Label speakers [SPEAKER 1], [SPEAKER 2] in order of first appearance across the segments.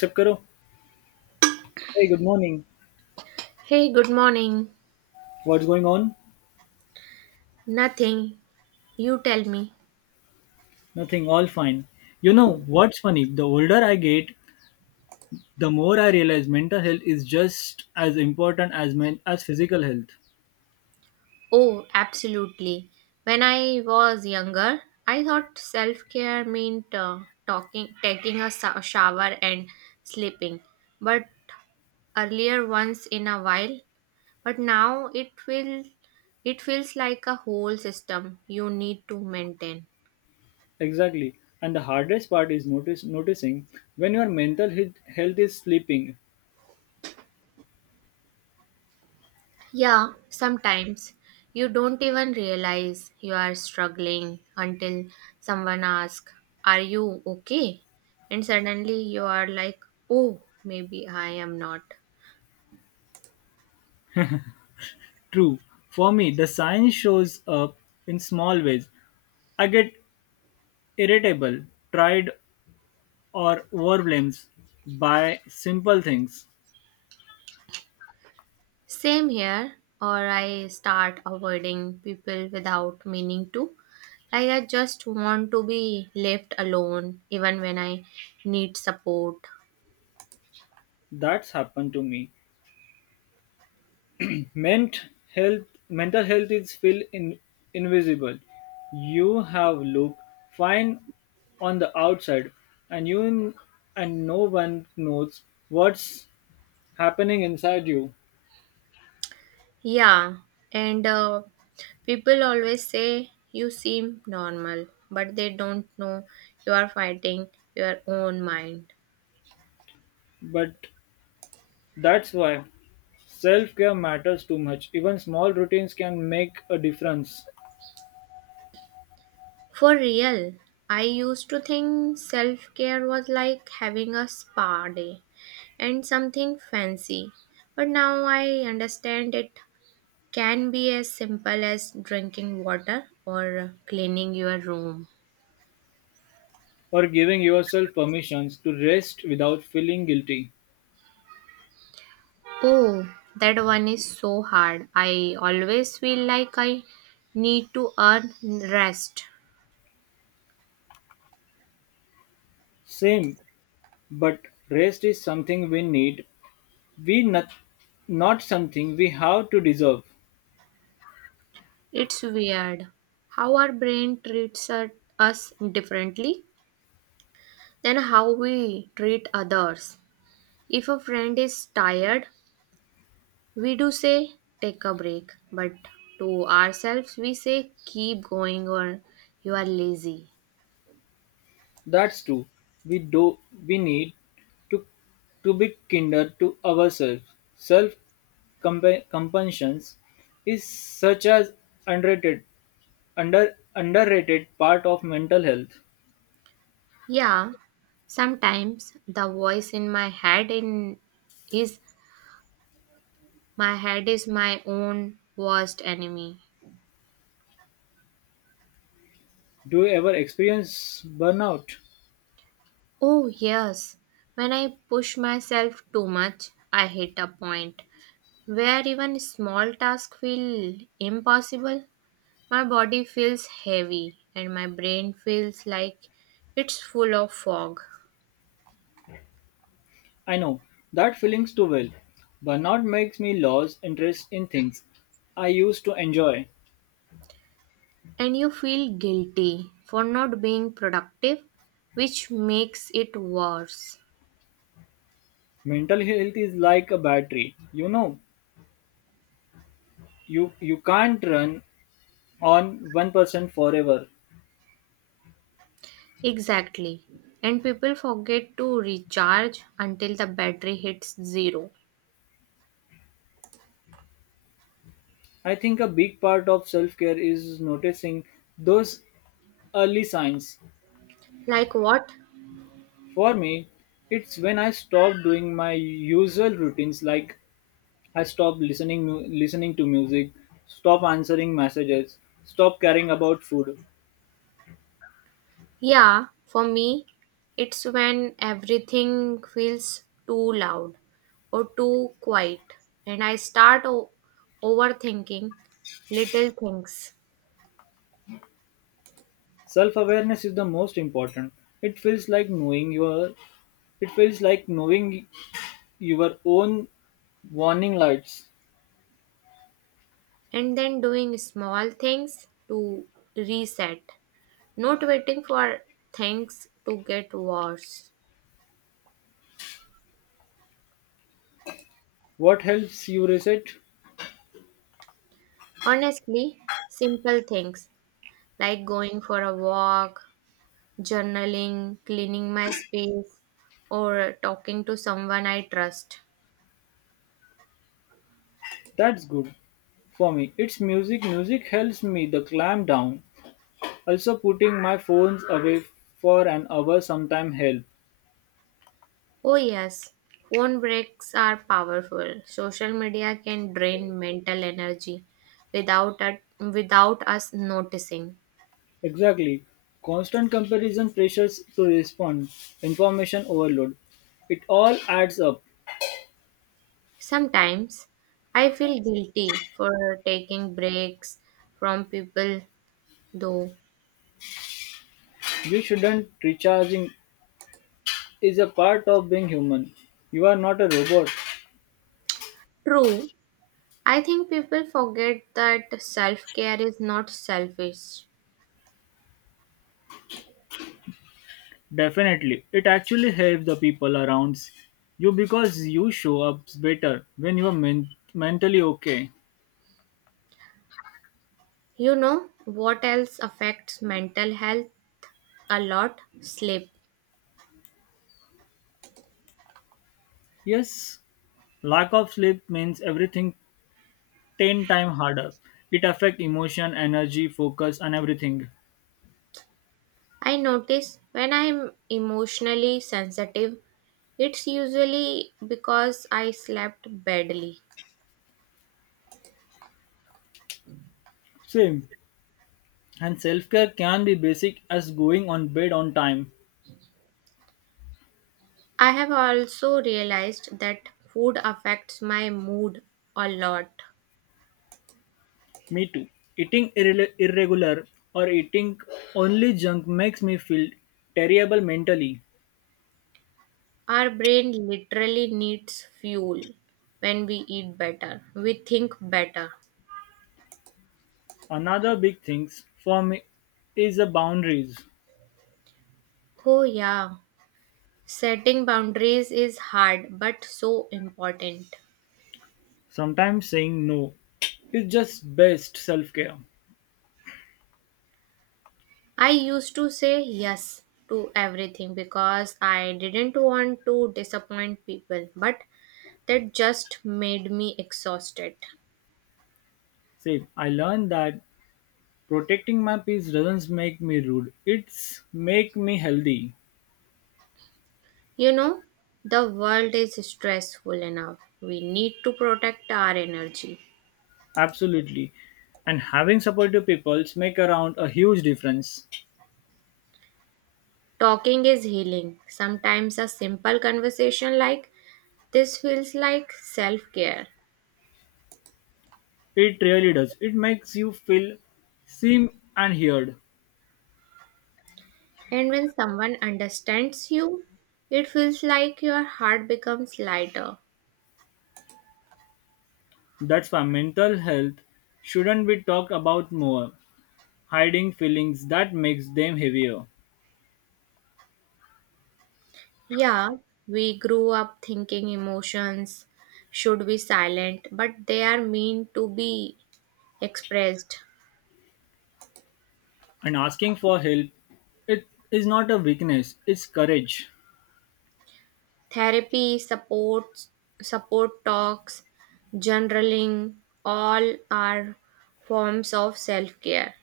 [SPEAKER 1] Accept Karo? Hey, good morning.
[SPEAKER 2] Hey, good morning.
[SPEAKER 1] What's going on?
[SPEAKER 2] Nothing. You tell me.
[SPEAKER 1] Nothing, all fine. You know, what's funny? The older I get, the more I realize mental health is just as important as physical health.
[SPEAKER 2] Oh, absolutely. When I was younger, I thought self care meant talking, taking a shower and sleeping. But earlier, once in a while. But now it will, it feels like a whole system you need to maintain.
[SPEAKER 1] Exactly. And the hardest part is notice noticing when your health is sleeping.
[SPEAKER 2] Yeah, sometimes you don't even realize you are struggling until someone asks, are you okay? And suddenly you are like, oh, maybe I am not.
[SPEAKER 1] True. For me, the sign shows up in small ways. I get irritable, tried or overwhelmed by simple things.
[SPEAKER 2] Same here, or I start avoiding people without meaning to. Like, I just want to be left alone even when I need support.
[SPEAKER 1] That's happened to me. Ment mental health is feel in, invisible. You have look fine on the outside, and you and no one knows what's happening inside you.
[SPEAKER 2] Yeah, and people always say you seem normal, but they don't know you are fighting your own mind.
[SPEAKER 1] But that's why self-care matters too much. Even small routines can make a difference.
[SPEAKER 2] For real, I used to think self care was like having a spa day and something fancy, but now I understand it can be as simple as drinking water or cleaning your room.
[SPEAKER 1] Or giving yourself permissions to rest without feeling guilty.
[SPEAKER 2] Oh, that one is so hard. I always feel like I need to earn rest.
[SPEAKER 1] Same, but rest is something we need We not not something we have to deserve.
[SPEAKER 2] It's weird how our brain treats us differently than how we treat others. If a friend is tired, we do say, take a break. But to ourselves, we say, keep going or you are lazy.
[SPEAKER 1] That's true. We do we need to to be kinder to ourselves. Self compassion is such as underrated underrated part of mental health.
[SPEAKER 2] Yeah, sometimes the voice in my head in is my head is my own worst enemy.
[SPEAKER 1] Do you ever experience burnout?
[SPEAKER 2] Oh, yes. When I push myself too much, I hit a point where even small tasks feel impossible. My body feels heavy and my brain feels like it's full of fog.
[SPEAKER 1] I know that feelings too well. Burnout makes me lose interest in things I used to enjoy.
[SPEAKER 2] And you feel guilty for not being productive, which makes it worse.
[SPEAKER 1] Mental health is like a battery. You know, you can't run on 1% forever.
[SPEAKER 2] Exactly. And people forget to recharge until the battery hits zero.
[SPEAKER 1] I think a big part of self care is noticing those early signs
[SPEAKER 2] Like what?
[SPEAKER 1] for me. It's when I stop doing my usual routines like I stop listening to music, stop answering messages, stop caring about food.
[SPEAKER 2] Yeah, for me, it's when everything feels too loud or too quiet, and I start overthinking little things,
[SPEAKER 1] Self awareness is the most important. It feels like knowing your it feels like knowing your own warning lights.
[SPEAKER 2] and then doing small things to reset, not waiting for things to get worse.
[SPEAKER 1] What helps you reset?
[SPEAKER 2] Honestly, simple things like going for a walk, journaling, cleaning my space, or talking to someone I trust.
[SPEAKER 1] That's good. For me, it's music. Music helps me the climb down. Also, putting my phones away for an hour sometime help.
[SPEAKER 2] Oh, yes, phone breaks are powerful. Social media can drain mental energy without us noticing.
[SPEAKER 1] Exactly. Constant comparison pressures to respond, information overload. It all adds up.
[SPEAKER 2] Sometimes I feel guilty for taking breaks from people, though.
[SPEAKER 1] You shouldn't recharging is a part of being human. You are not a robot.
[SPEAKER 2] True, I think people forget that self care is not selfish.
[SPEAKER 1] Definitely. It actually helps the people around you because you show up better when you are mentally okay.
[SPEAKER 2] You know what else affects mental health a lot? Sleep.
[SPEAKER 1] Yes, lack of sleep means everything ten times harder. It affects emotion, energy, focus, and everything.
[SPEAKER 2] I notice when I'm emotionally sensitive, it's usually because I slept badly.
[SPEAKER 1] Same. And self care can be basic as going on bed on time.
[SPEAKER 2] I have also realized that food affects my mood a lot.
[SPEAKER 1] Me too. Eating irregular or eating only junk makes me feel terrible mentally.
[SPEAKER 2] Our brain literally needs fuel. When we eat better, we think better.
[SPEAKER 1] Another big thing for me is the boundaries.
[SPEAKER 2] Oh, yeah. Setting boundaries is hard but so important.
[SPEAKER 1] Sometimes saying no is just best self care.
[SPEAKER 2] I used to say yes to everything because I didn't want to disappoint people, but that just made me exhausted.
[SPEAKER 1] Same. I learned that protecting my peace doesn't make me rude. It's make me healthy.
[SPEAKER 2] You know, the world is stressful enough. We need to protect our energy.
[SPEAKER 1] Absolutely. And having supportive peoples make around a huge difference.
[SPEAKER 2] Talking is healing. Sometimes a simple conversation like this feels like self care.
[SPEAKER 1] It really does. It makes you feel seen and heard.
[SPEAKER 2] And when someone understands you, it feels like your heart becomes lighter.
[SPEAKER 1] That's why mental health shouldn't be talked about more. Hiding feelings that makes them heavier.
[SPEAKER 2] Yeah, we grew up thinking emotions should be silent, but they are meant to be expressed.
[SPEAKER 1] And asking for help it is not a weakness, it's courage.
[SPEAKER 2] Therapy, supports, support talks, journaling, all are forms of self care.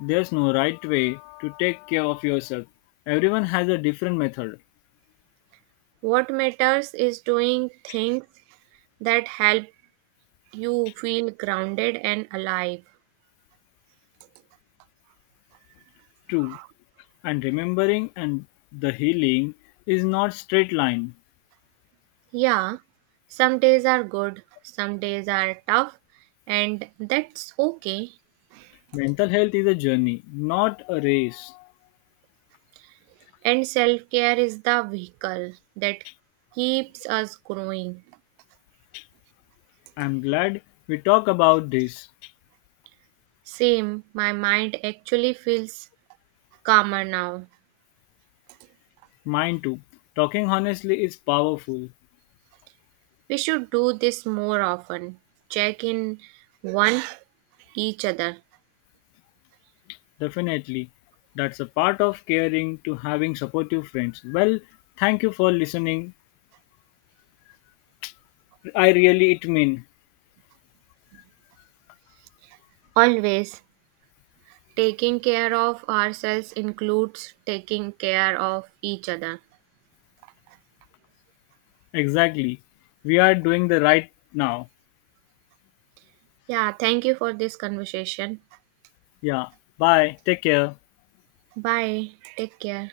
[SPEAKER 1] There's no right way to take care of yourself. Everyone has a different method.
[SPEAKER 2] What matters is doing things that help you feel grounded and alive.
[SPEAKER 1] True, and remembering and the healing is not straight line.
[SPEAKER 2] Yeah, some days are good, some days are tough, and that's okay.
[SPEAKER 1] Mental health is a journey, not a race.
[SPEAKER 2] And self care is the vehicle that keeps us growing.
[SPEAKER 1] I'm glad we talk about this.
[SPEAKER 2] Same, my mind actually feels calmer now.
[SPEAKER 1] Mine too. Talking honestly is powerful.
[SPEAKER 2] We should do this more often. Check in one each other.
[SPEAKER 1] Definitely. That's a part of caring to having supportive friends. Well, thank you for listening. I really it mean.
[SPEAKER 2] Always taking care of ourselves includes taking care of each other.
[SPEAKER 1] Exactly. We are doing the right now.
[SPEAKER 2] Yeah, thank you for this conversation.
[SPEAKER 1] Yeah. Bye. Take care.
[SPEAKER 2] Bye. Take care.